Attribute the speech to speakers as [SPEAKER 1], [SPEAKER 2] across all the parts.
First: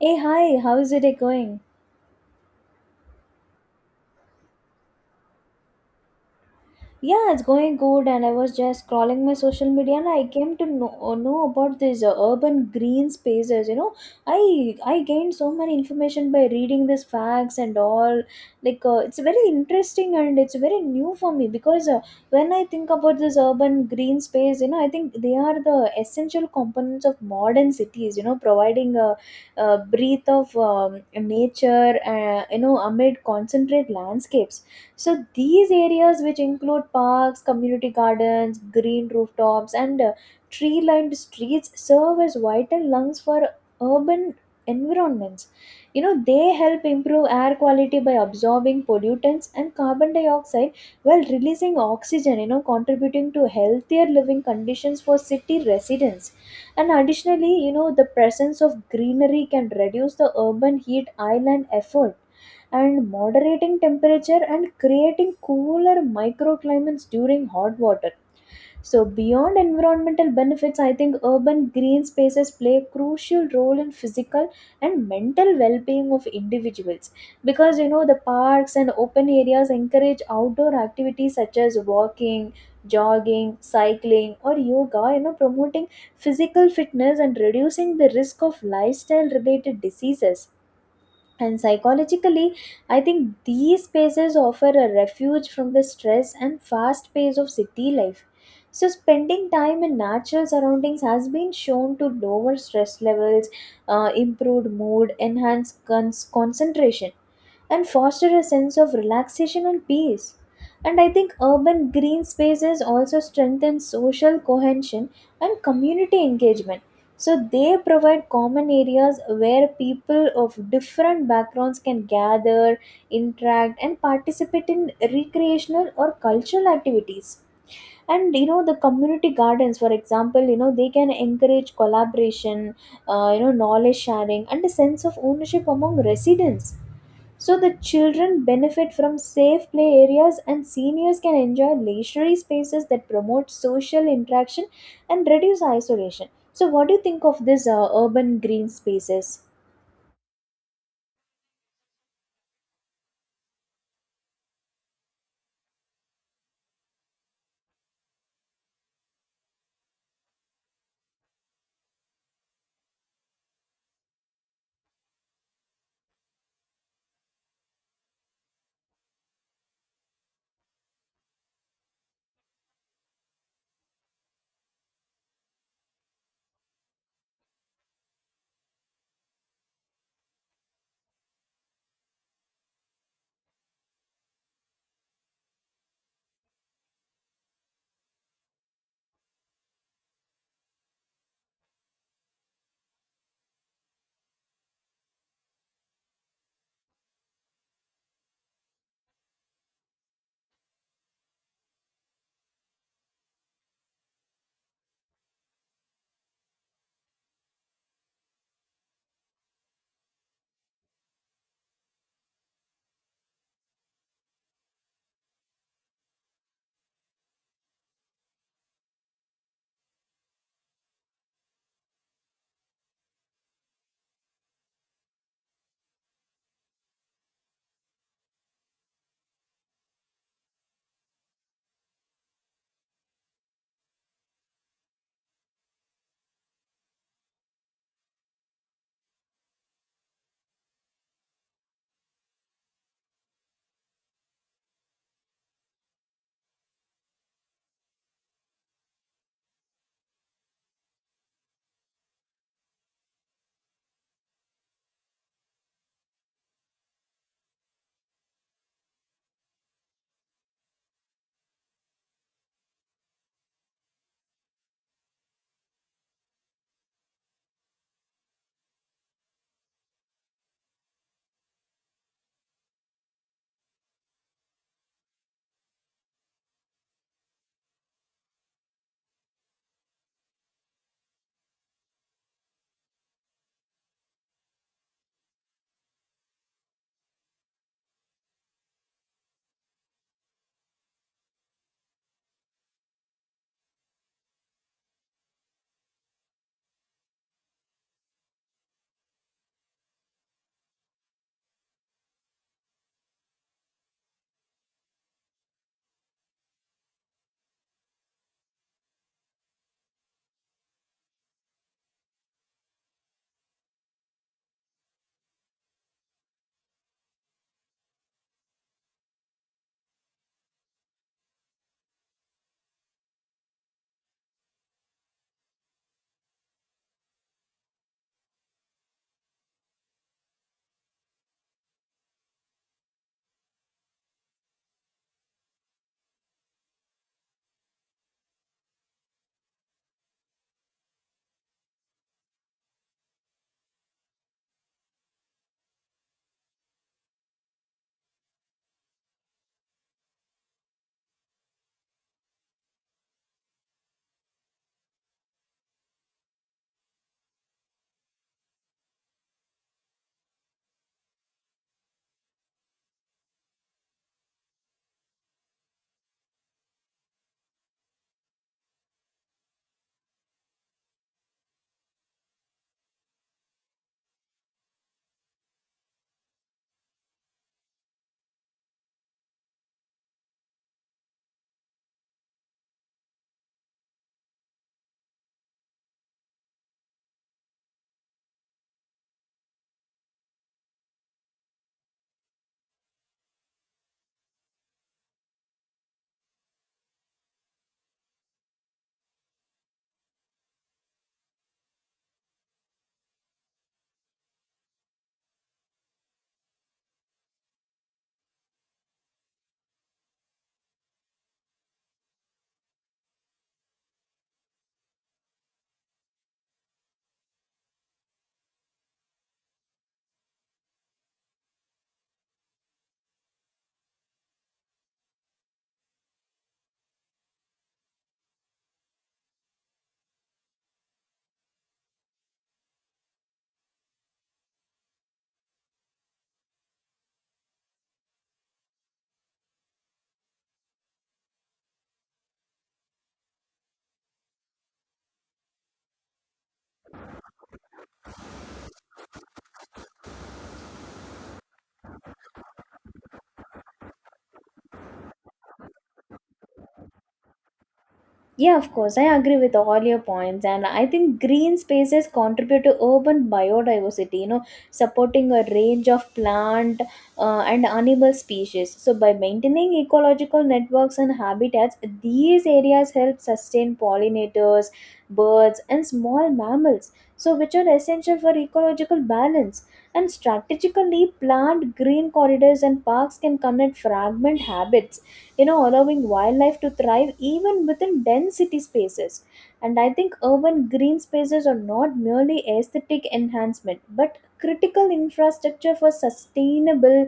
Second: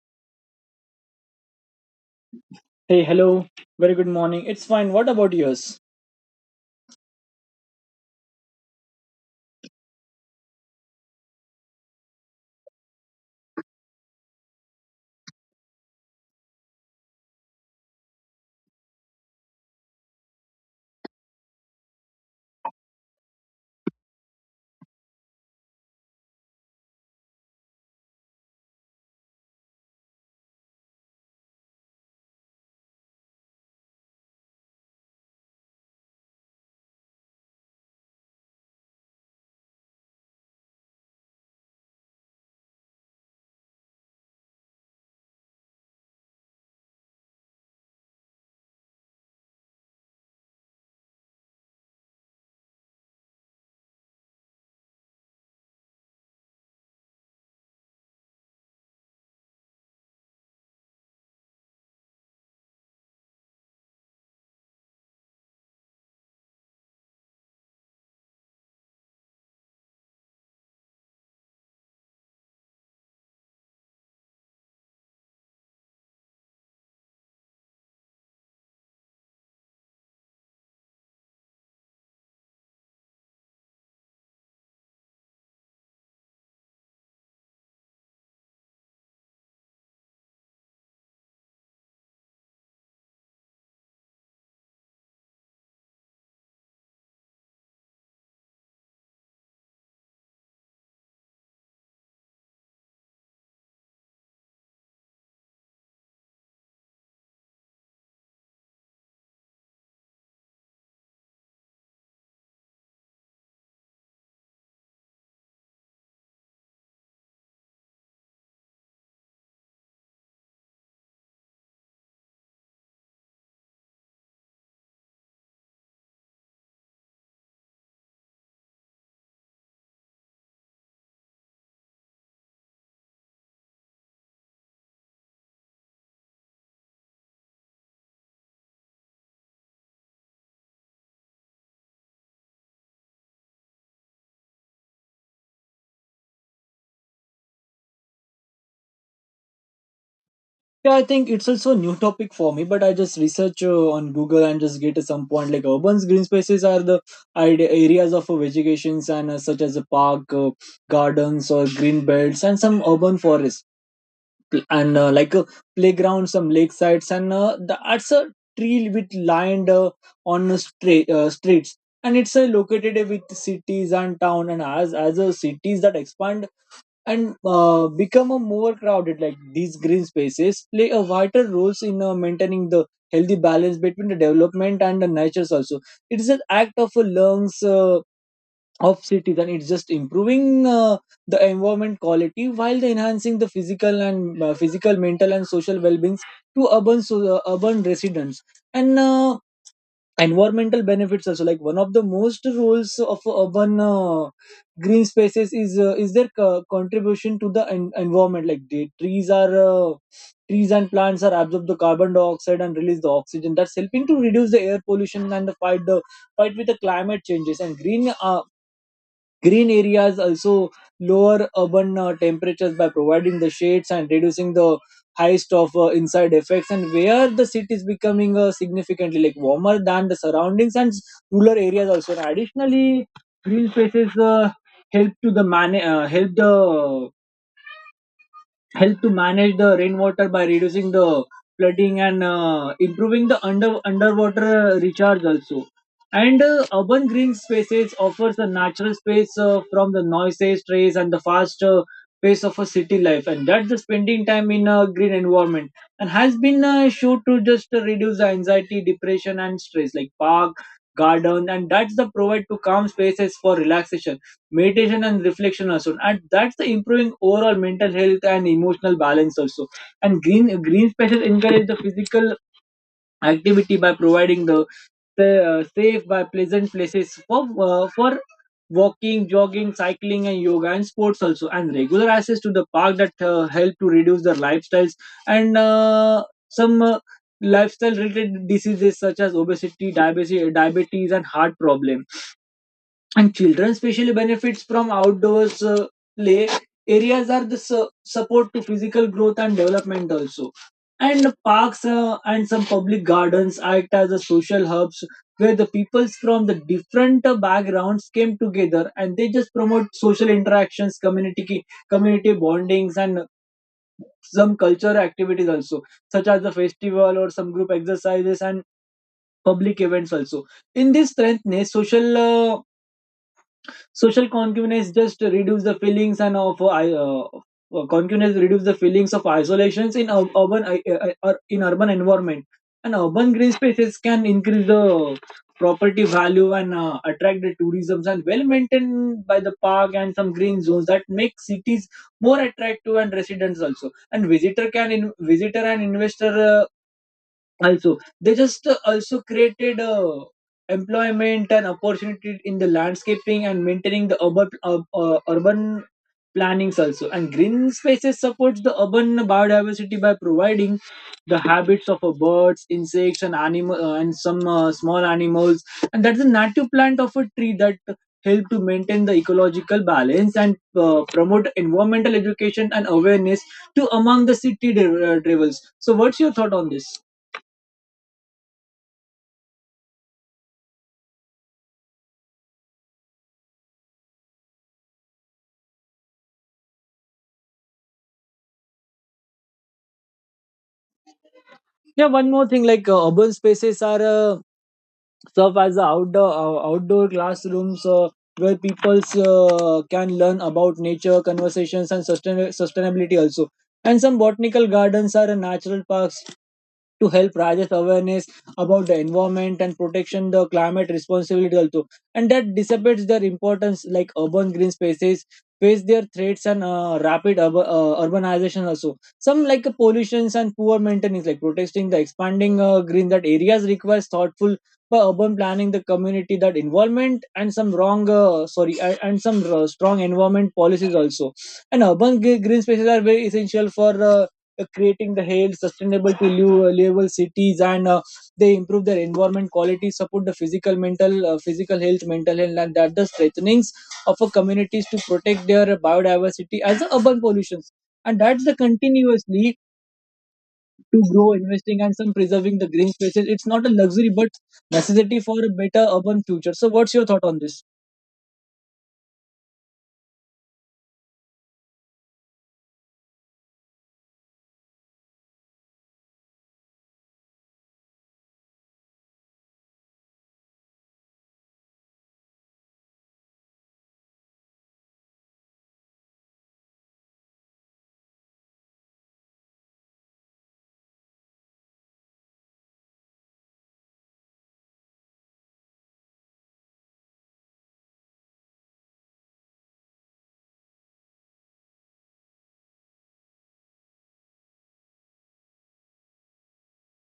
[SPEAKER 1] Hey, hi, how is it going?
[SPEAKER 2] Hey, hello. Very good morning. It's fine. What about yours?
[SPEAKER 1] Yeah, it's going good, and I was just scrolling my social media and I came to know, about these urban green spaces. I gained so many information by reading these facts and all. Like, it's very interesting and it's very new for me because when I think about this urban green space, you know, I think they are the essential components of modern cities. You know, providing a breath of nature, you know, amid concentrate landscapes. So these areas, which include parks, community gardens, green rooftops, and tree-lined streets, serve as vital lungs for urban environments. You know, they help improve air quality by absorbing pollutants and carbon dioxide while releasing oxygen, you know, contributing to healthier living conditions for city residents. And additionally, you know, the presence of greenery can reduce the urban heat island effort and moderating temperature and creating cooler microclimates during hot water. So, beyond environmental benefits, I think urban green spaces play a crucial role in physical and mental well being of individuals because you know the parks and open areas encourage outdoor activities such as walking, jogging, cycling, or yoga, you know, promoting physical fitness and reducing the risk of lifestyle related diseases and psychologically, I think these spaces offer a refuge from the stress and fast pace of city life. So, spending time in natural surroundings has been shown to lower stress levels, improved mood, enhance concentration, and foster a sense of relaxation and peace. And I think urban green spaces also strengthen social cohesion and community engagement, so they provide common areas where people of different backgrounds can gather, interact, and participate in recreational or cultural activities. And you know the community gardens for example, you know, they can encourage collaboration, you know, knowledge sharing and a sense of ownership among residents. So the children benefit from safe play areas and seniors can enjoy leisurely spaces that promote social interaction and reduce isolation. So what do you think of this urban green spaces?
[SPEAKER 2] Yeah, I think it's also a new topic for me, but I just research on Google and just get some point like urban green spaces are the areas of vegetations and such as a park, gardens or green belts and some urban forests. Pl- and Like a playground, some lake sites and that's a tree with lined on the streets, and it's located with cities and town, and as a cities that expand and become a more crowded, like these green spaces play a vital roles in maintaining the healthy balance between the development and the natures also. It is an act of a lungs of cities, and it's just improving the environment quality while the enhancing the physical and physical mental and social well being to urban, so urban residents and environmental benefits also, like one of the most roles of urban green spaces is their contribution to the environment, like the trees are trees and plants are absorb the carbon dioxide and release the oxygen that's helping to reduce the air pollution and the fight with the climate changes and green areas also lower urban temperatures by providing the shades and reducing the highest of inside effects, and where the city is becoming significantly like warmer than the surroundings and rural areas also. And additionally, green spaces help to the man uh, help the help to manage the rainwater by reducing the flooding and improving the under underwater recharge also. And urban green spaces offers a natural space from the noises stress, and the fast pace of a city life, and that's the spending time in a green environment and has been shown to just reduce the anxiety depression and stress, like park garden and that's the provide to calm spaces for relaxation meditation and reflection also, and that's the improving overall mental health and emotional balance also. And green spaces encourage the physical activity by providing the safe by pleasant places for walking jogging cycling and yoga and sports also, and regular access to the park that help to reduce their lifestyles and some lifestyle related diseases such as obesity diabetes diabetes and heart problem, and children especially benefits from outdoors play areas are the su- support to physical growth and development also. And parks and some public gardens act as a social hubs where the peoples from the different backgrounds came together, and they just promote social interactions community community bondings and some cultural activities also, such as the festival or some group exercises and public events also. In this strengthness social, social concubinage just reduce the feelings and of concubinage reduce the feelings of isolations in urban, in urban environment. And urban green spaces can increase the property value and attract the tourism, and well maintained by the park and some green zones that make cities more attractive and residents also, and visitor and investor, also they just also created employment and opportunity in the landscaping and maintaining the urban, urban plannings also. And green spaces supports the urban biodiversity by providing the habits of birds insects and animal, and some small animals, and that's a native plant of a tree that help to maintain the ecological balance and promote environmental education and awareness to among the city travels. So what's your thought on this? Yeah, one more thing, like urban spaces are serve as a outdoor classrooms where people can learn about nature conversations and sustainability also, and some botanical gardens are a natural parks to help raise awareness about the environment and protection the climate responsibility also. And that dissipates their importance, like urban green spaces face their threats and rapid urbanization also, some like pollutions and poor maintenance, like protesting the expanding green that areas requires thoughtful by urban planning the community that involvement and some strong environment policies also. And urban green spaces are very essential for creating the health sustainable to live, livable cities, and they improve their environment quality support the physical mental, physical health mental health, and that the strengthenings of a communities to protect their biodiversity as a urban pollutions, and that's the continuously to grow, investing, and some preserving the green spaces. It's not a luxury, but necessity for a better urban future. So, what's your thought on this?
[SPEAKER 1] Yeah, of course. I agree with all your points, and I think green spaces contribute to urban biodiversity, you know, supporting a range of plant and animal species. So, by maintaining ecological networks and habitats, these areas help sustain pollinators, birds, and small mammals, so which are essential for ecological balance. And strategically, plant green corridors and parks can connect fragment habits, you know, allowing wildlife to thrive even within dense city spaces. And I think urban green spaces are not merely aesthetic enhancement but critical infrastructure for sustainable,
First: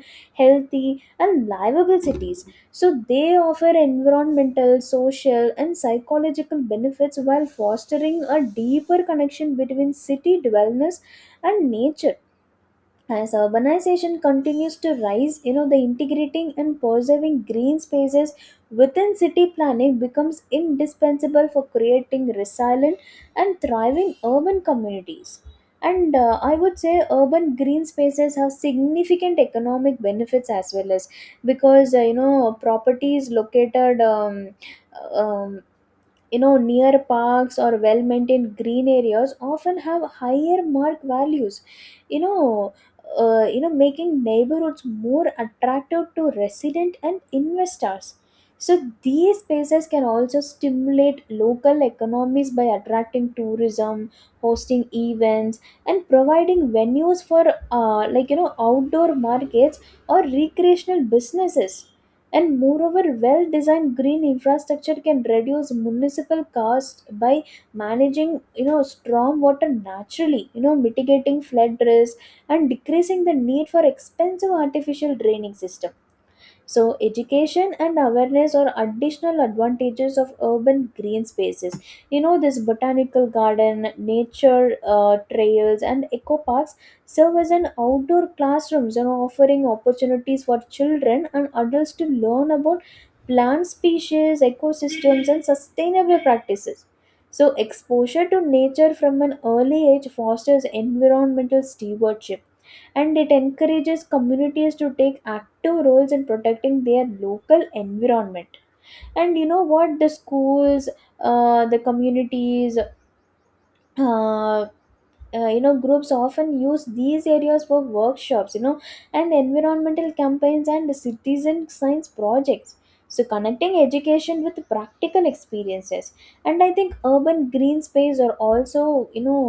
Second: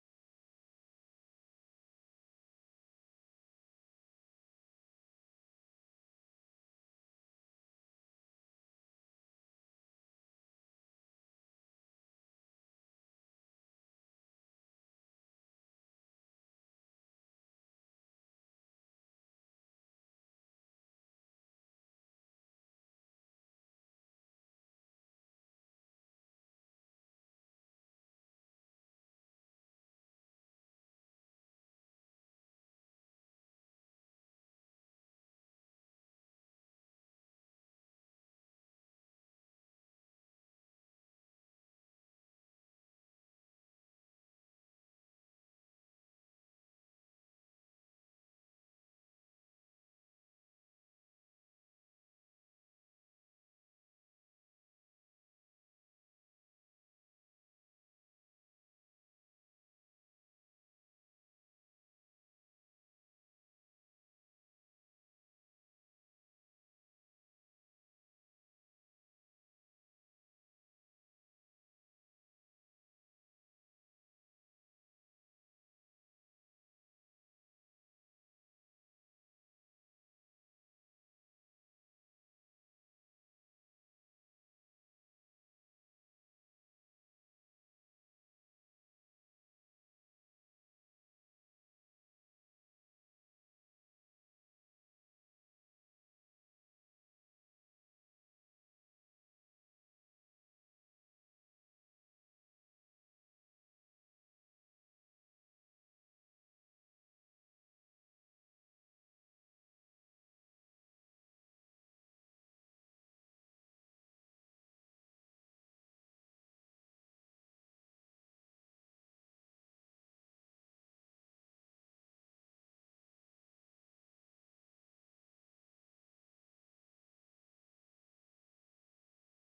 [SPEAKER 1] healthy and livable cities. So they offer environmental, social and psychological benefits while fostering a deeper connection between city dwellers and nature. As urbanization continues to rise, you know, the integrating and preserving green spaces within city planning becomes indispensable for creating resilient and thriving urban communities. And I would say urban green spaces have significant economic benefits as well, as because you know properties located um, you know near parks or well maintained green areas often have higher mark values, you know you know, making neighborhoods more attractive to resident and investors. So these spaces can also stimulate local economies by attracting tourism, hosting events, and providing venues for like, you know, outdoor markets or recreational businesses. And moreover, well designed green infrastructure can reduce municipal cost by managing, you know, storm water naturally, you know, mitigating flood risk and decreasing the need for expensive artificial draining system. So, education and awareness are additional advantages of urban green spaces. You know, this botanical garden, nature trails, and eco parks serve as an outdoor classrooms, you know, offering opportunities for children and adults to learn about plant species, ecosystems, and sustainable practices. So, exposure to nature from an early age fosters environmental stewardship and it encourages communities to take active roles in protecting their local environment. And you know what, the schools, the communities, uh, you know, groups often use these areas for workshops, you know, and environmental campaigns and citizen science projects, so connecting education with practical experiences. And I think urban green space are also, you know,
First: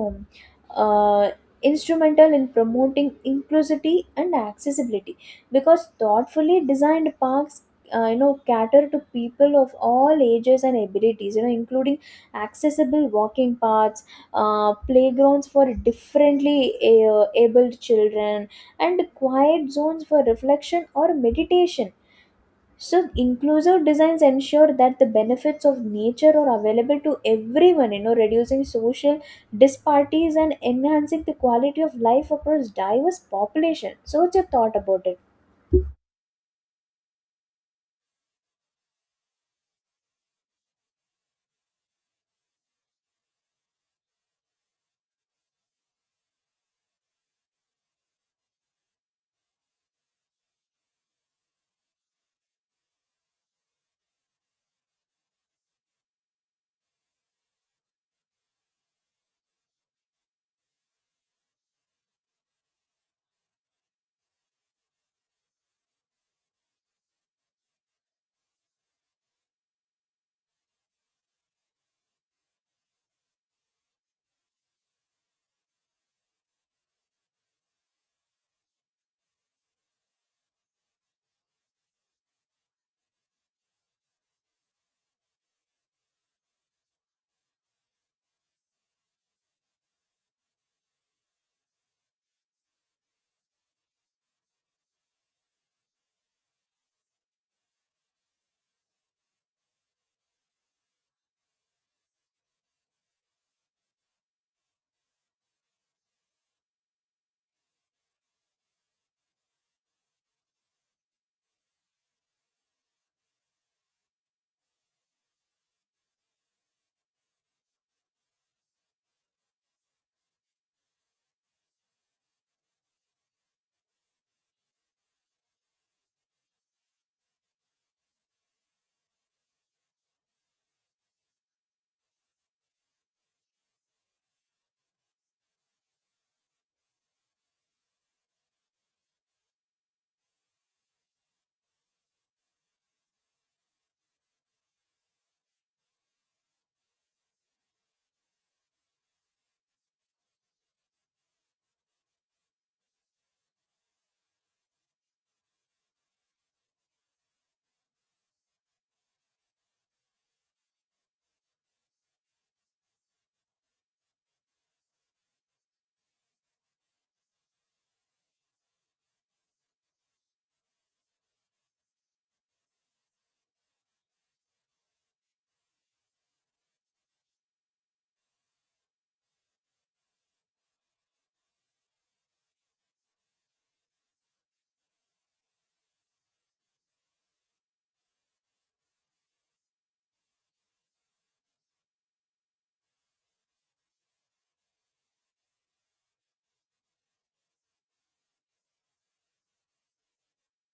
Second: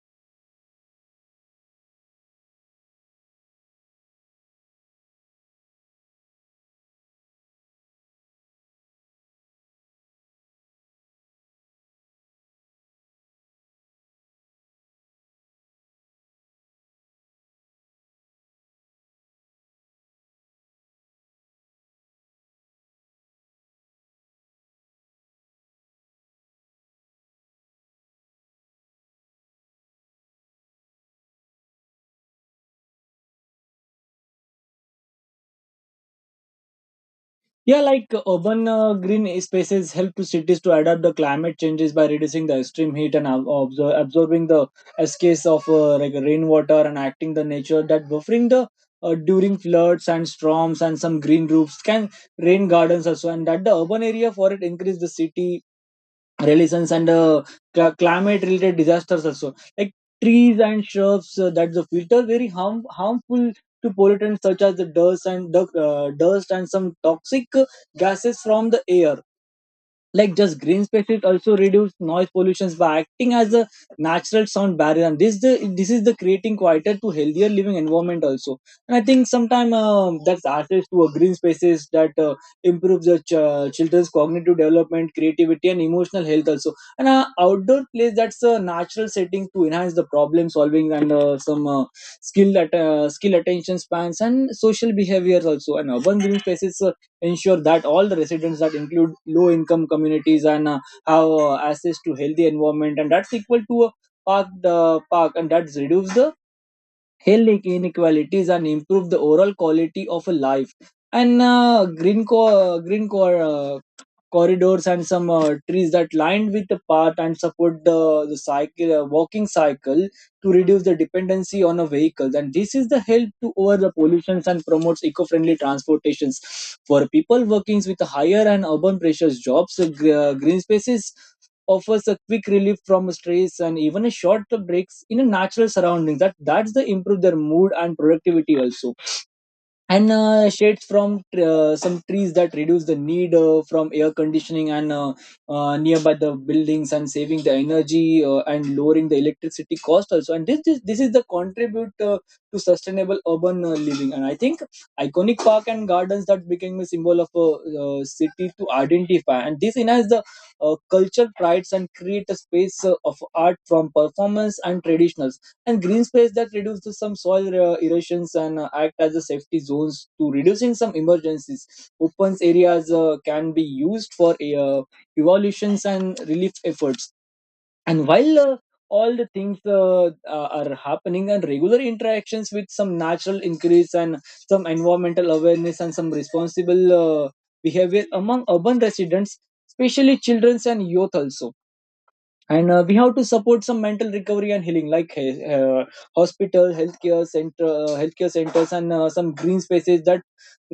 [SPEAKER 1] uh, instrumental in promoting inclusivity and accessibility, because thoughtfully designed parks, you know, cater to people of all ages and abilities, you know, including accessible walking paths, playgrounds for differently abled children, and quiet zones for reflection or meditation. So, inclusive designs ensure that the benefits of nature are available to everyone, you know, reducing social disparities and enhancing the quality of life across diverse population. So, what's your thought about it?
[SPEAKER 2] Yeah, like urban green spaces help to cities to adapt the climate changes by reducing the extreme heat and absorbing the escapes of like rainwater and acting the nature that buffering the during floods and storms, and some green roofs can rain gardens also, and that the urban area for it increase the city religions and climate related disasters also, like trees and shrubs that the filter very harmful to pollutants such as the dust and dust and some toxic gases from the air, like just green spaces also reduce noise pollutions by acting as a natural sound barrier, and this is the creating quieter to healthier living environment also. And I think sometimes, that's access to a green spaces that improves the children's cognitive development creativity and emotional health also. And outdoor place that's a natural setting to enhance the problem solving and some skill at skill attention spans and social behaviors also. And urban green spaces ensure that all the residents that include low income communities and have access to healthy environment, and that's equal to a park the park, and that's reduce the health inequalities and improve the overall quality of a life. And green core corridors and some trees that lined with the path and support the cycle walking cycle to reduce the dependency on a vehicle, and this is the help to over the pollutions and promotes eco-friendly transportations for people working with higher and urban pressures jobs. Green spaces offers a quick relief from stress, and even a short breaks in a natural surroundings that that's the improve their mood and productivity also. And shades from some trees that reduce the need from air conditioning and nearby the buildings and saving the energy and lowering the electricity cost also, and this is the contribute to sustainable urban living. And I think iconic park and gardens that became a symbol of a city to identify, and this enhance the culture prides and create a space of art from performance and traditionals. And green space that reduces some soil erosions and act as a safety zones to reducing some emergencies, open areas can be used for uh, evaluations and relief efforts. And while all the things are happening, and regular interactions with some natural increase and some environmental awareness and some responsible behavior among urban residents, especially children and youth also. And we have to support some mental recovery and healing, like hospital healthcare centers and some green spaces that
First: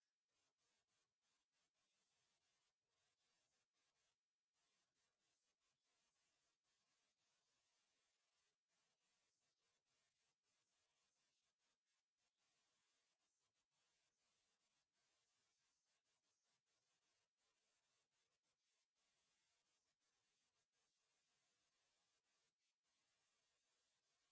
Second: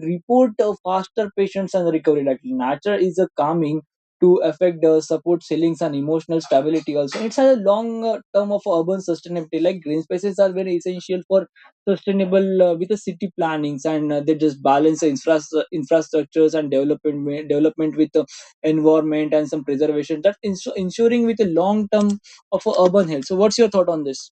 [SPEAKER 2] report faster patients and recovery, like nature is a calming to affect supports healings and emotional stability also. It's a long term of urban sustainability, like green spaces are very essential for sustainable with the city plannings, and they just balance the infrastructures and development with environment and some preservation that ensuring with a long term of a urban health. So what's your thought on this?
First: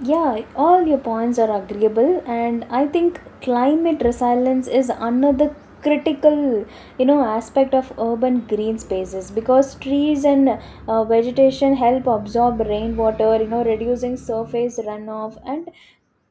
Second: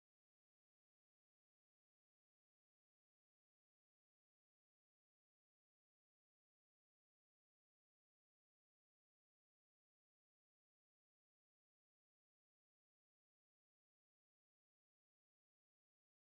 [SPEAKER 1] Yeah, all your points are agreeable, and I think climate resilience is another critical, you know, aspect of urban green spaces because trees and vegetation help absorb rainwater, you know, reducing surface runoff and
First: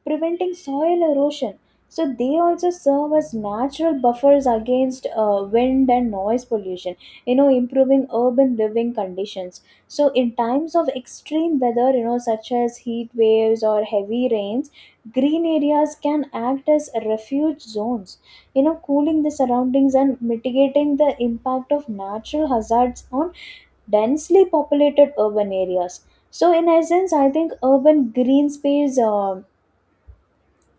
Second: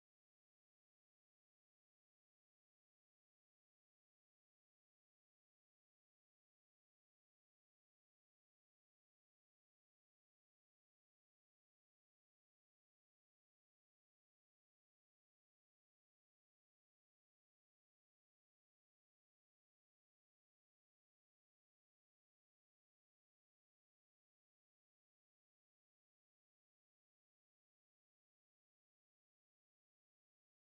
[SPEAKER 1] preventing soil erosion. So they also serve as natural buffers against wind and noise pollution, you know, improving urban living conditions. So in times of extreme weather, you know, such as heat waves or heavy rains, green areas can act as refuge zones, you know, cooling the surroundings and mitigating the impact of natural hazards on densely populated urban areas. So in essence, I think urban green space. Um,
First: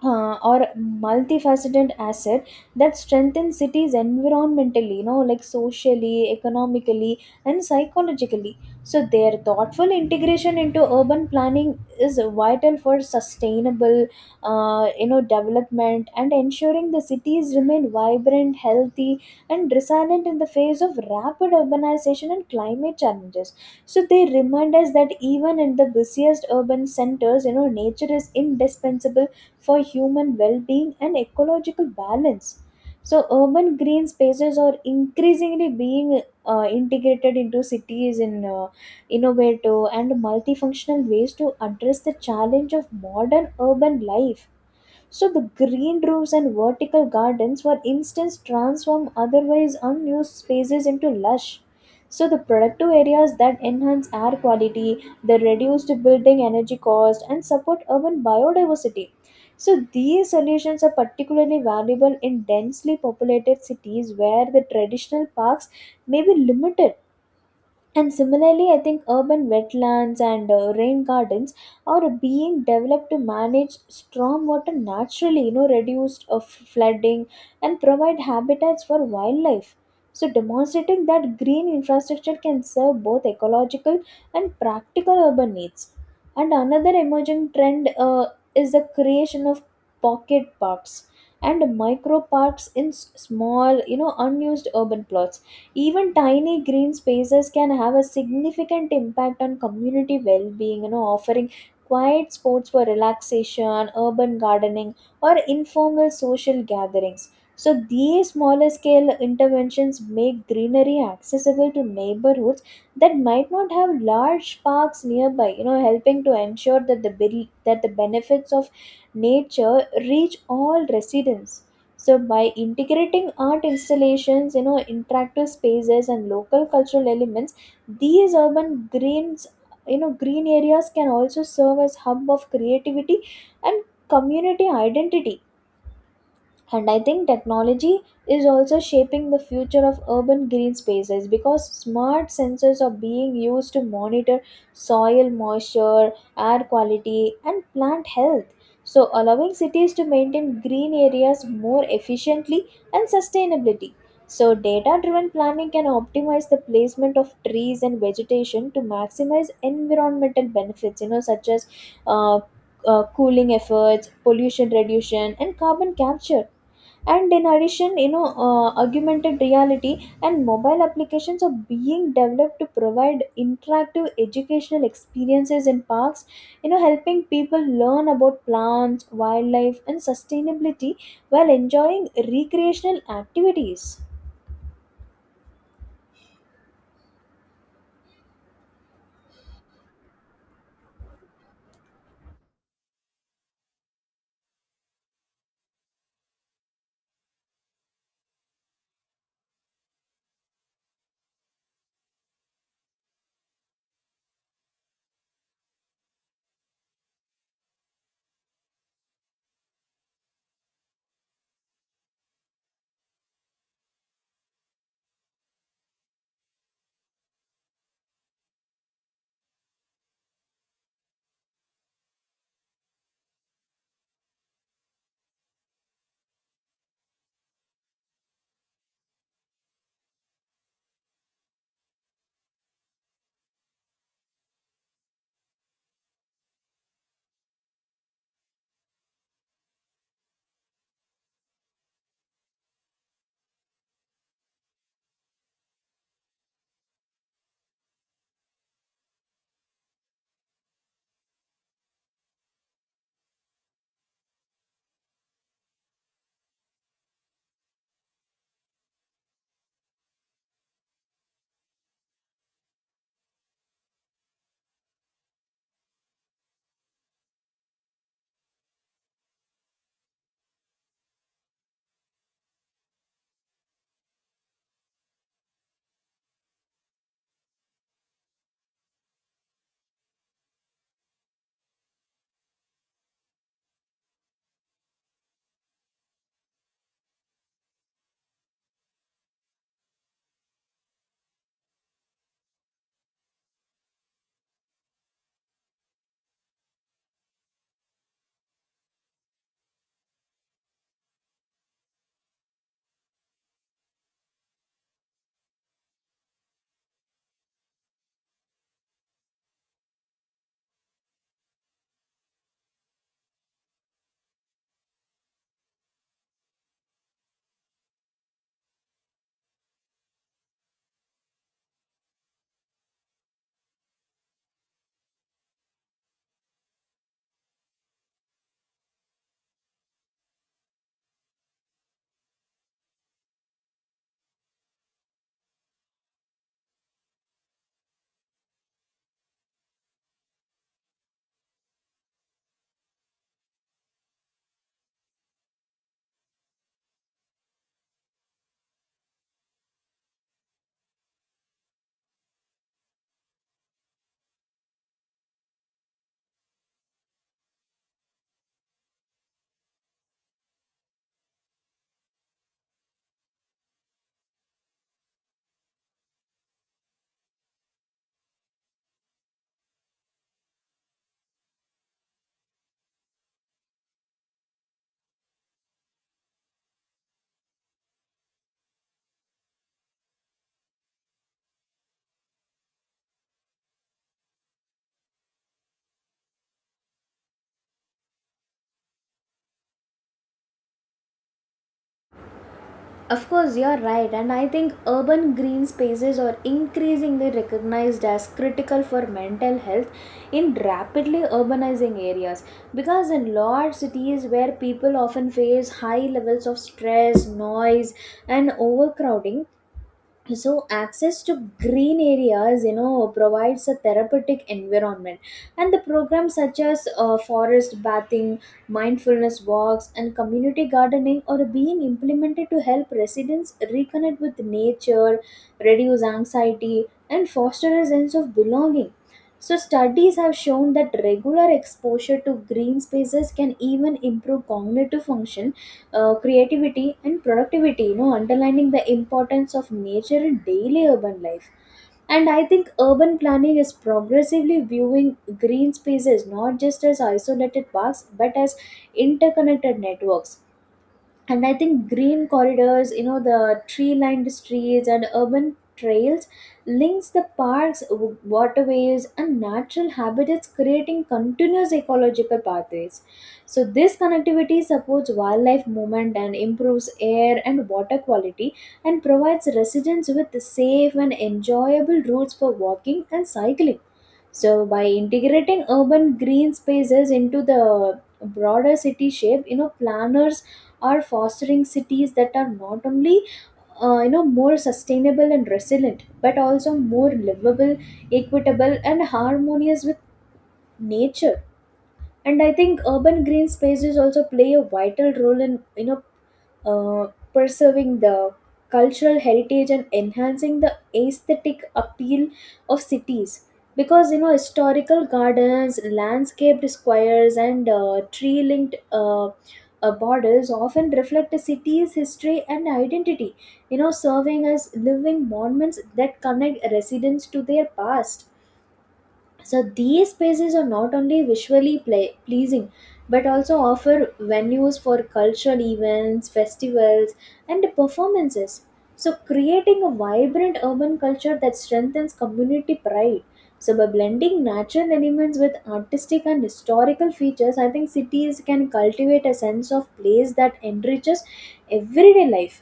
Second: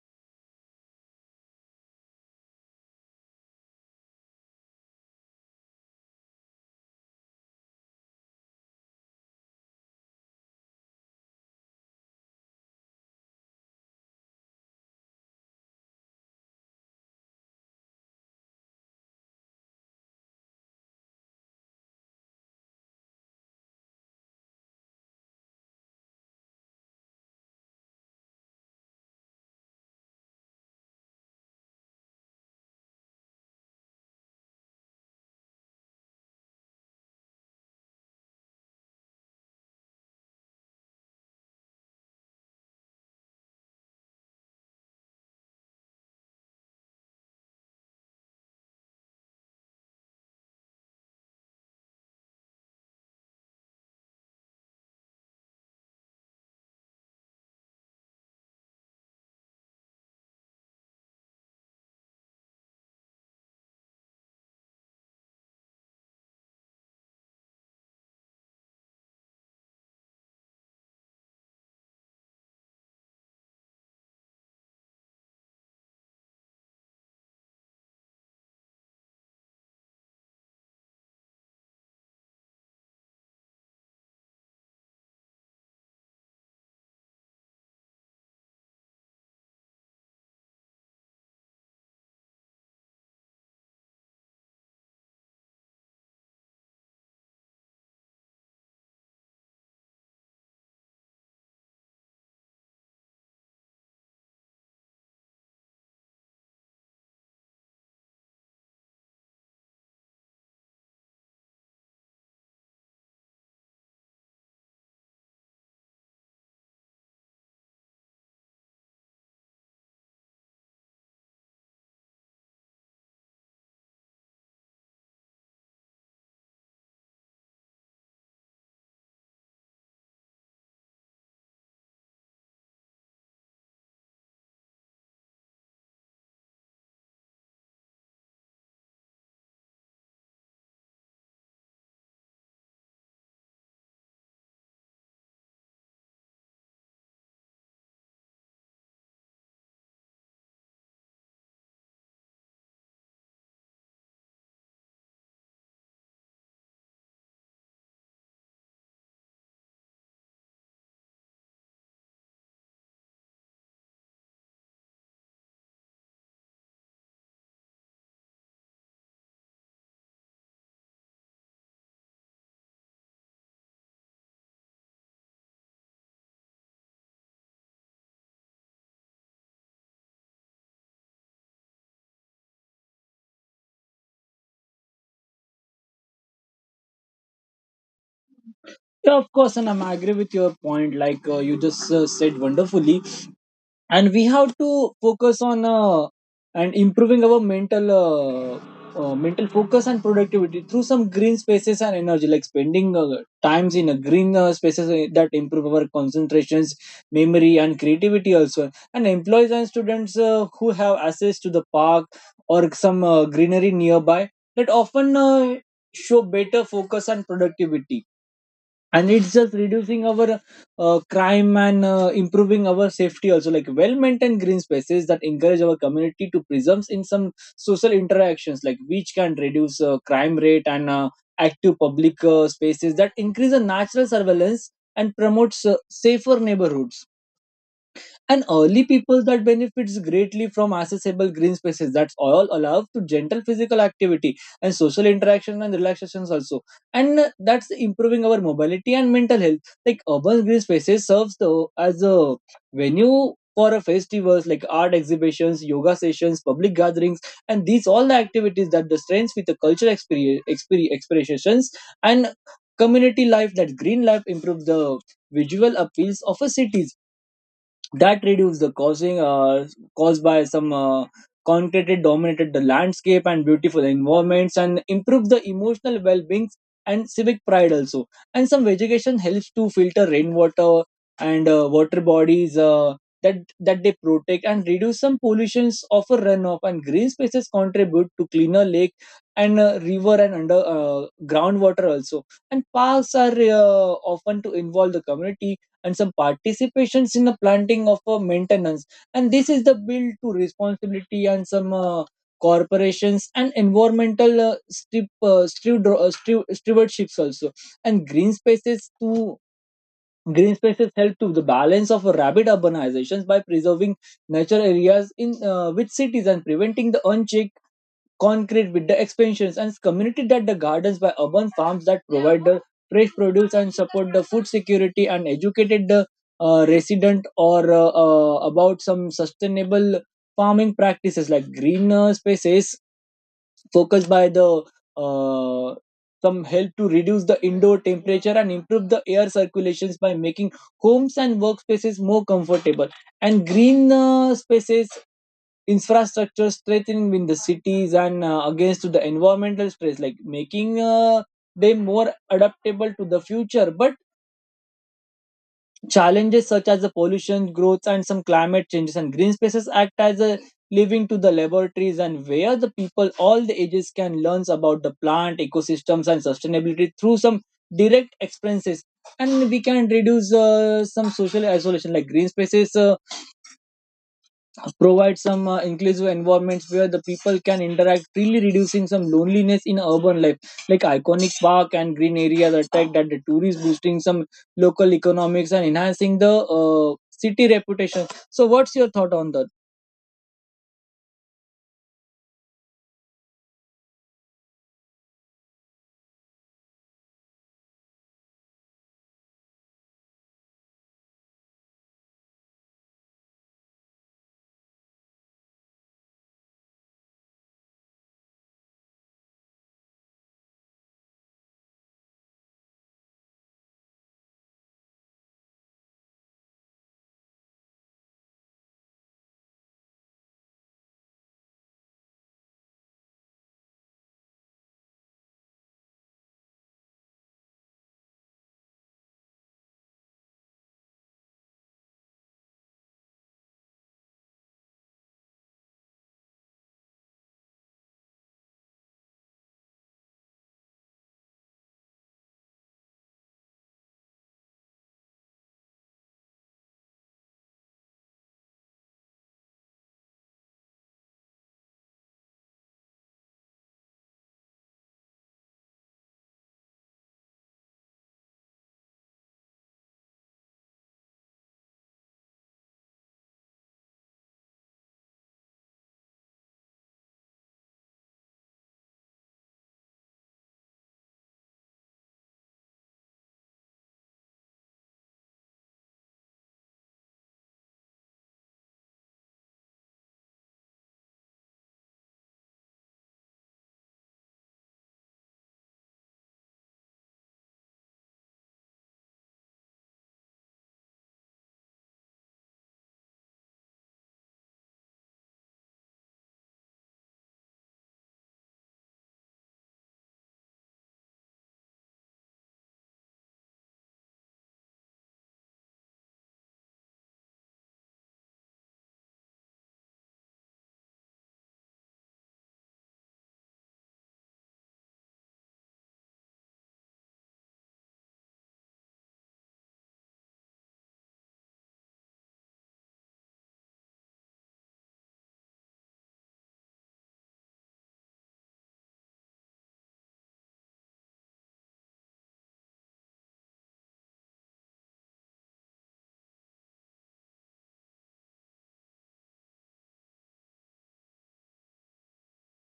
[SPEAKER 1] uh, Or multifaceted asset that strengthens cities environmentally, you know, like socially, economically and psychologically. So their thoughtful integration into urban planning is vital for sustainable, you know, development and ensuring the cities remain vibrant, healthy and resilient in the face of rapid urbanization and climate challenges. So they remind us that even in the busiest urban centers, you know, nature is indispensable for human well-being and ecological balance. So urban green spaces are increasingly being integrated into cities in innovative and multifunctional ways to address the challenge of modern urban life. So the green roofs and vertical gardens were instance transform otherwise unused spaces into lush. So the productive areas that enhance air quality, they reduced building energy cost and support urban biodiversity. So these solutions are particularly valuable in densely populated cities where the traditional parks may be limited. And similarly, I think urban wetlands and rain gardens are being developed to manage stormwater naturally, you know, reduce flooding and provide habitats for wildlife. So, demonstrating that green infrastructure can serve both ecological and practical urban needs. And another emerging trend is the creation of pocket parks and micro parks in small, you know, unused urban plots. Even tiny green spaces can have a significant impact on community well-being, you know, offering quiet spots for relaxation, urban gardening, or informal social gatherings. So these smaller scale interventions make greenery accessible to neighborhoods that might not have large parks nearby, you know, helping to ensure that the benefits of nature reach all residents. So by integrating art installations, you know, interactive spaces and local cultural elements, these urban greens, you know, green areas can also serve as hub of creativity and community identity. And I think technology is also shaping the future of urban green spaces because smart sensors are being used to monitor soil moisture, air quality, and plant health. So, allowing cities to maintain green areas more efficiently and sustainability. So, data driven planning can optimize the placement of trees and vegetation to maximize environmental benefits, you know, such as uh, cooling efforts, pollution reduction, and carbon capture. And in addition, you know, augmented reality and mobile applications are being developed to provide interactive educational experiences in parks, you know, helping people learn about plants, wildlife and sustainability while enjoying recreational activities.
[SPEAKER 2] Yeah, of course, and I'm agree with your point, like you just said wonderfully, and we have to focus on and improving our mental, mental focus and productivity through some green spaces and energy, like spending times in a green spaces that improve our concentrations memory and creativity also. And employees and students who have access to the park or some greenery nearby, that often show better focus and productivity. And it's just reducing our crime and improving our safety also, like well maintained green spaces that encourage our community to presume in some social interactions, like which can reduce crime rate and active public spaces that increase the Natural surveillance and promotes safer neighborhoods. And early people that benefits greatly from accessible green spaces that's all allowed to gentle physical activity and social interaction and relaxations also, and that's improving our mobility and mental health. Like urban green spaces serves the, as a venue for a festivals like art exhibitions, yoga sessions, public gatherings, and these all the activities that the strengths with the cultural experience, expressions and community life. That green life improves the visual appeals of a city, that reduce the causing caused by some concrete dominated the landscape and beautiful environments, and improve the emotional well-being and civic pride also. And some vegetation helps to filter rainwater and water bodies, that they protect and reduce some pollutions of a runoff. And green spaces contribute to cleaner lake and river and under groundwater also. And parks are often to involve the community and some participations in the planting of maintenance. And this is the bill to responsibility and some corporations and environmental stewardships also. And green spaces help to the balance of rapid urbanizations by preserving nature areas in with cities, and preventing the unchecked concrete with the expansions. And community that the gardens by urban farms that provide the fresh produce and support the food security, and educated the resident or about some sustainable farming practices. Like green spaces focused by the uh, some help to reduce the indoor temperature and improve the air circulations by making homes and workspaces more comfortable. And green spaces infrastructure strengthening in the cities and against to the environmental stress, like making them more adaptable to the future, but challenges such as the pollution growth and some climate changes. And green spaces act as a living to the laboratories, and where the people all the ages can learn about the plant ecosystems and sustainability through some direct experiences. And we can reduce some social isolation. Like green spaces provide some inclusive environments where the people can interact, really reducing some loneliness in urban life. Like iconic park and green areas attract that the tourists, boosting some local economics and enhancing the city reputation. So what's your thought on that?
[SPEAKER 1] Of course, you're right, and I think urban green spaces are increasingly recognized as critical for mental health in rapidly urbanizing areas because in large cities where people often face high levels of stress, noise, and overcrowding, so access to green areas, you know, provides a therapeutic environment. And the programs such as forest bathing, mindfulness walks and community gardening are being implemented to help residents reconnect with nature, reduce anxiety and foster a sense of belonging. So studies have shown that regular exposure to green spaces can even improve cognitive function, creativity and productivity, you know, underlining the importance of nature in daily urban life. And I think urban planning is progressively viewing green spaces not just as isolated parks but as interconnected networks. And I think green corridors, you know, the tree lined streets and urban trails links the parks, waterways and natural habitats, creating continuous ecological pathways. So this connectivity supports wildlife movement and improves air and water quality and provides residents with safe and enjoyable routes for walking and cycling. So by integrating urban green spaces into the broader city shape, you know, planners are fostering cities that are not only, you know, more sustainable and resilient, but also more livable, equitable, and harmonious with nature. And I think urban green spaces also play a vital role in, you know, preserving the cultural heritage and enhancing the aesthetic appeal of cities because, you know, historical gardens, landscaped squares and tree linked, borders often reflect a city's history and identity, you know, serving as living monuments that connect residents to their past. So these spaces are not only visually pleasing but also offer venues for cultural events, festivals, and performances. So creating a vibrant urban culture that strengthens community pride. So by blending natural elements with artistic and historical features, I think cities can cultivate a sense of place that enriches everyday life.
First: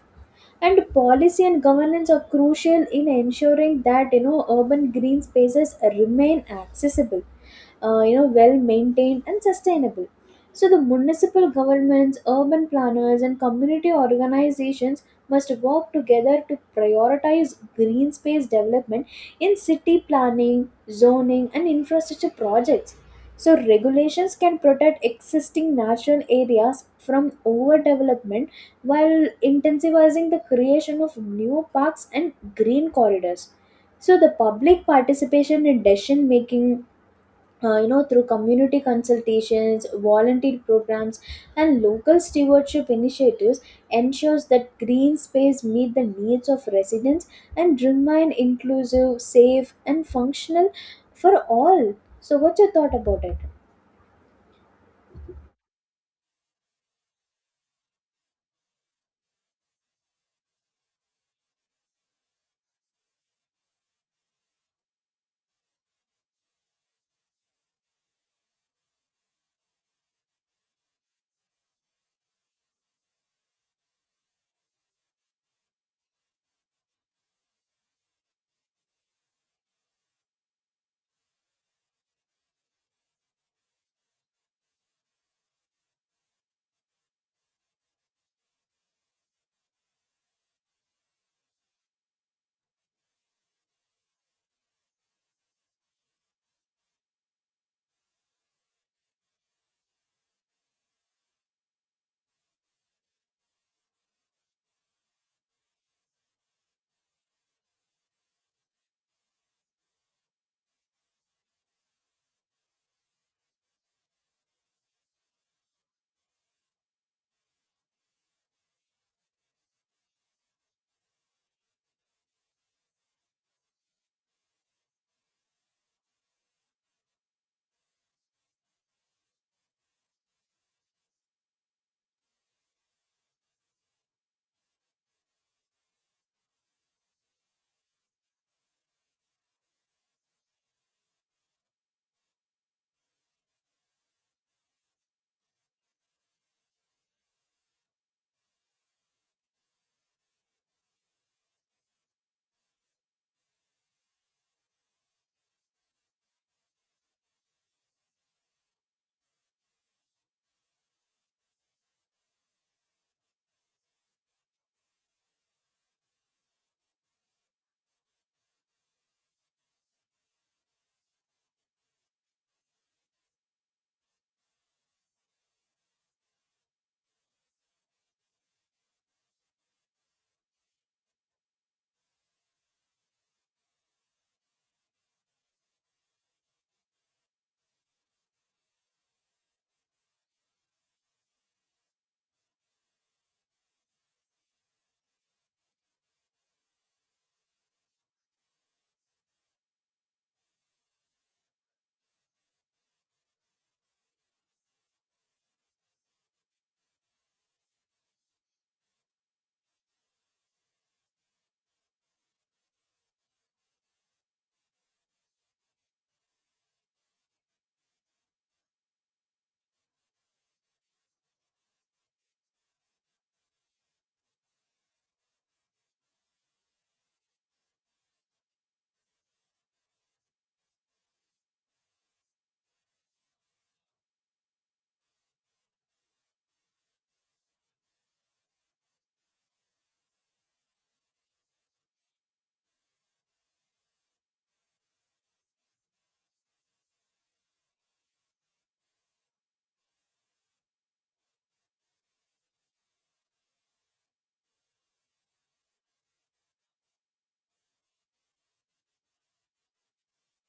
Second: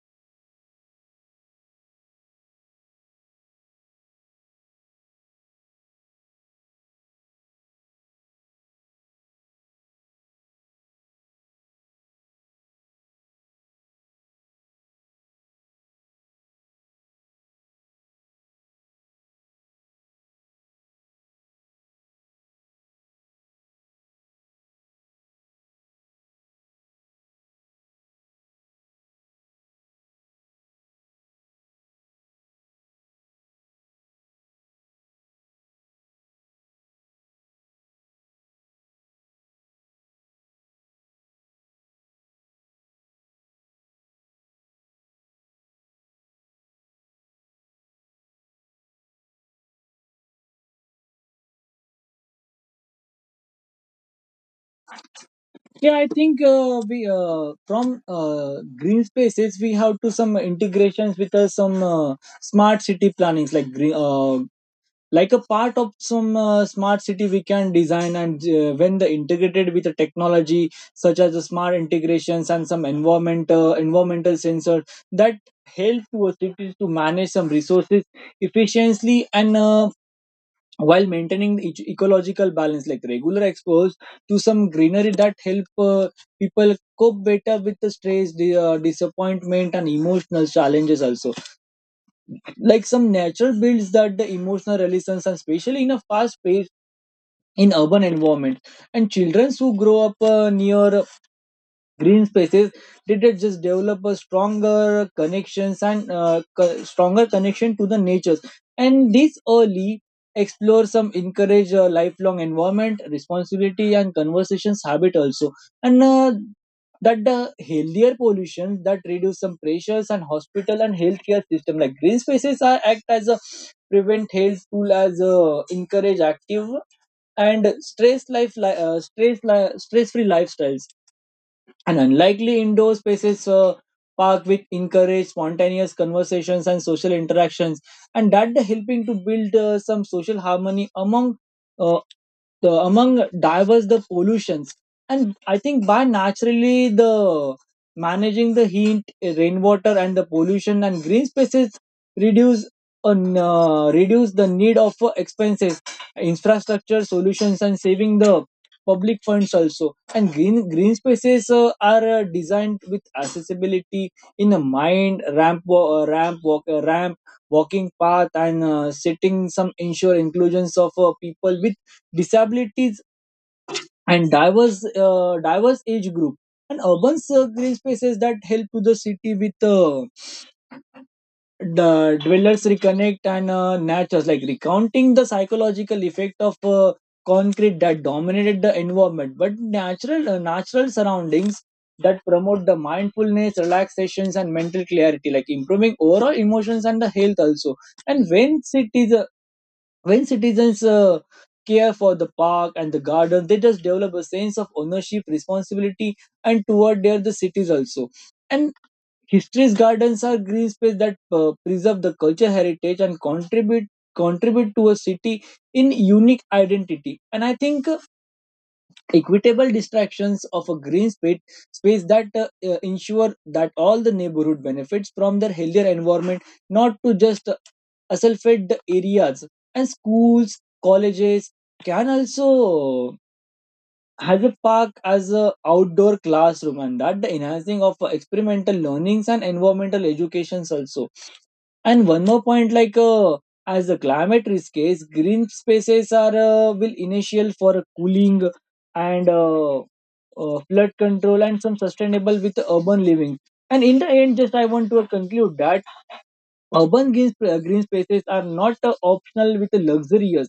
[SPEAKER 1] And policy and governance are crucial in ensuring that, you know, urban green spaces remain accessible, you know, well maintained and sustainable. So the municipal governments, urban planners and community organizations must work together to prioritize green space development in city planning, zoning and infrastructure projects. So regulations can protect existing natural areas from overdevelopment while intensifying the creation of new parks and green corridors. So the public participation in decision making, you know, through community consultations, volunteer programs, and local stewardship initiatives ensures that green space meet the needs of residents and remain inclusive, safe, and functional for all. So, what's your thought about it?
[SPEAKER 2] Yeah, I think we from green spaces we have to some integrations with some smart city plannings. Like like a part of some smart city we can design, and when the integrated with the technology such as the smart integrations and some environmental sensors that help to cities to manage some resources efficiently. And while maintaining the ecological balance. Like regular exposure to some greenery that help people cope better with the stress, the disappointment and emotional challenges also. Like some natural builds that the emotional resilience, and especially in a fast in urban environment. And children who grow up near green spaces did it just develop a stronger connections and stronger connection to the natures. And these early explore some encourage lifelong environment responsibility and conversations habit also. And that the healthier pollution that reduce some pressures and hospital and healthcare system. Like green spaces are act as a prevent health tool as a encourage active and stress life li- stress li- stress free lifestyles. And unlikely indoor spaces park with encourage spontaneous conversations and social interactions, and that the helping to build some social harmony among uh, the among diverse the pollutions. And I think by naturally the managing the heat, rainwater and the pollution, and green spaces reduce on reduce the need of expenses infrastructure solutions and saving the public funds also. And green spaces are designed with accessibility in a mind ramp ramp walk ramp walking path and setting some ensure inclusions of people disabilities and diverse age group. And urban green spaces that help to the city with the dwellers reconnect and natures. Like recounting the psychological effect of concrete that dominated the environment, but natural surroundings that promote the mindfulness relaxations and mental clarity, like improving overall emotions and the health also. And when citizens care for the park and the garden, they just develop a sense of ownership responsibility and toward their the cities also. And history's gardens are green space that preserve the culture heritage and contribute to a city in unique identity. And I think equitable distractions of a space that ensure that all the neighborhood benefits from their healthier environment, not to just assaulted the areas. And schools, colleges can also has a park as a outdoor classroom, and that the enhancing of experimental learnings and environmental educations also. And one more point, like as the climate risk is green spaces are will initial for cooling and flood control and some sustainable with urban living. And in the end just I want to conclude that urban green spaces are not optional with luxurious.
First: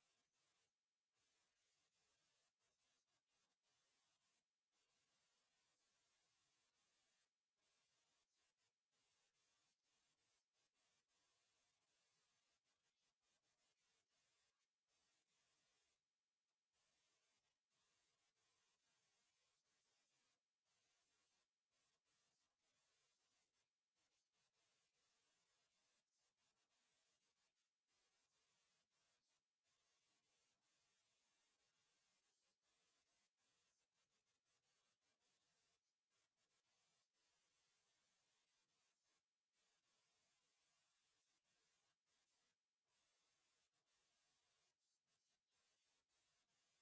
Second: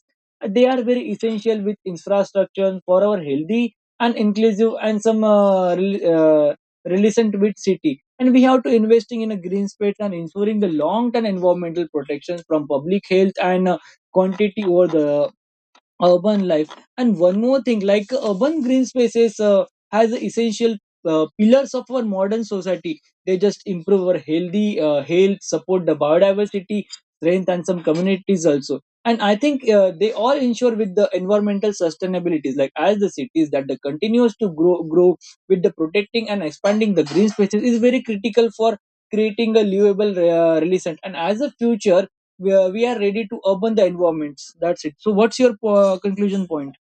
[SPEAKER 2] They are very essential with infrastructure for our healthy and inclusive and some relevant with city, and we have to investing in a green space and ensuring the long term environmental protections from public health and quantity over the urban life. And one more thing, like urban green spaces has the essential pillars of our modern society. They just improve our healthy health, support the biodiversity strength and some communities also. And I think they all ensure with the environmental sustainabilities. Like as the cities that the continues to grow with the protecting and expanding the green spaces is very critical for creating a livable relation, and as a future we are ready to urban the environments. That's it. So what's your conclusion point?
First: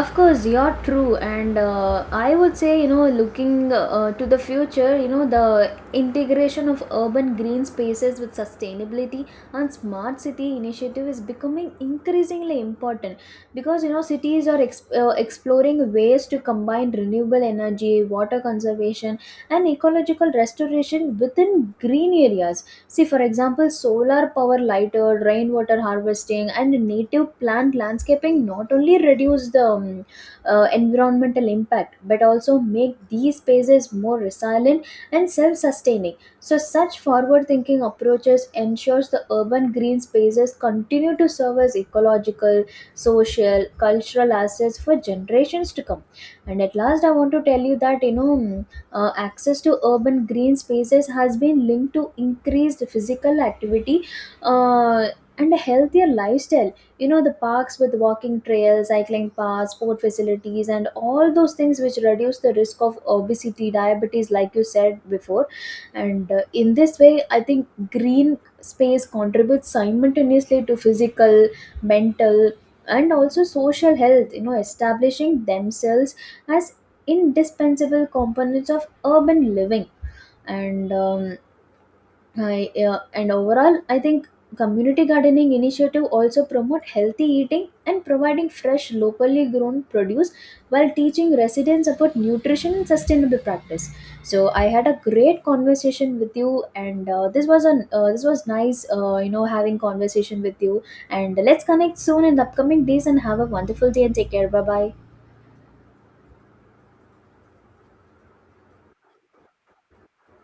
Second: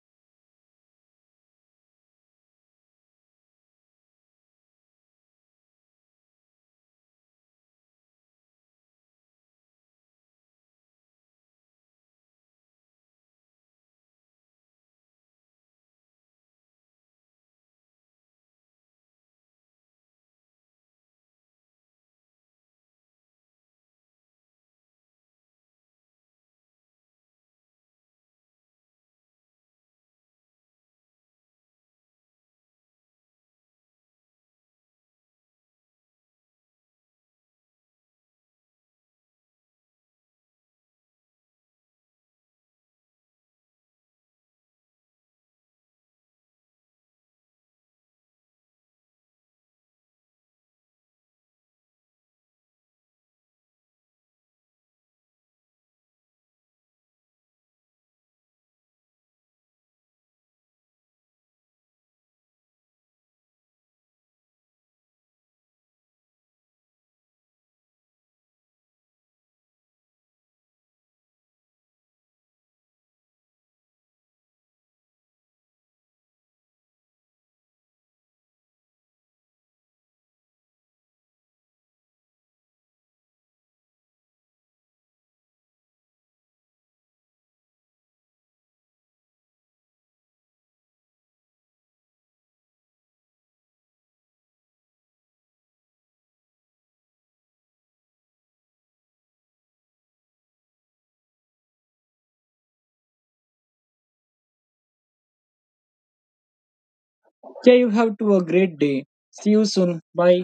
[SPEAKER 1] Of course, you're true, and I would say, you know, looking to the future, you know, the integration of urban green spaces with sustainability and smart city initiative is becoming increasingly important because, you know, cities are exploring ways to combine renewable energy, water conservation, and ecological restoration within green areas. See, for example, solar power lighter, rainwater harvesting, and native plant landscaping not only reduce the environmental impact but also make these spaces more resilient and self sustaining. So, such forward thinking approaches ensures the urban green spaces continue to serve as ecological, social, cultural assets for generations to come. And at last, I want to tell you that, you know. Access to urban green spaces has been linked to increased physical activity uh, and a healthier lifestyle. You know, the parks with walking trails, cycling paths, sport facilities, and all those things which reduce the risk of obesity, diabetes, like you said before. And in this way, I think green space contributes simultaneously to physical, mental, and also social health, you know, establishing themselves as indispensable components of urban living. And and overall, I think community gardening initiative also promote healthy eating and providing fresh locally grown produce while teaching residents about nutrition and sustainable practice. So I had a great conversation with you, and this was nice, you know, having conversation with you, and let's connect soon in the upcoming days and have a wonderful day and take care. Bye bye.
[SPEAKER 2] Jay, you have to a great day. See you soon, bye.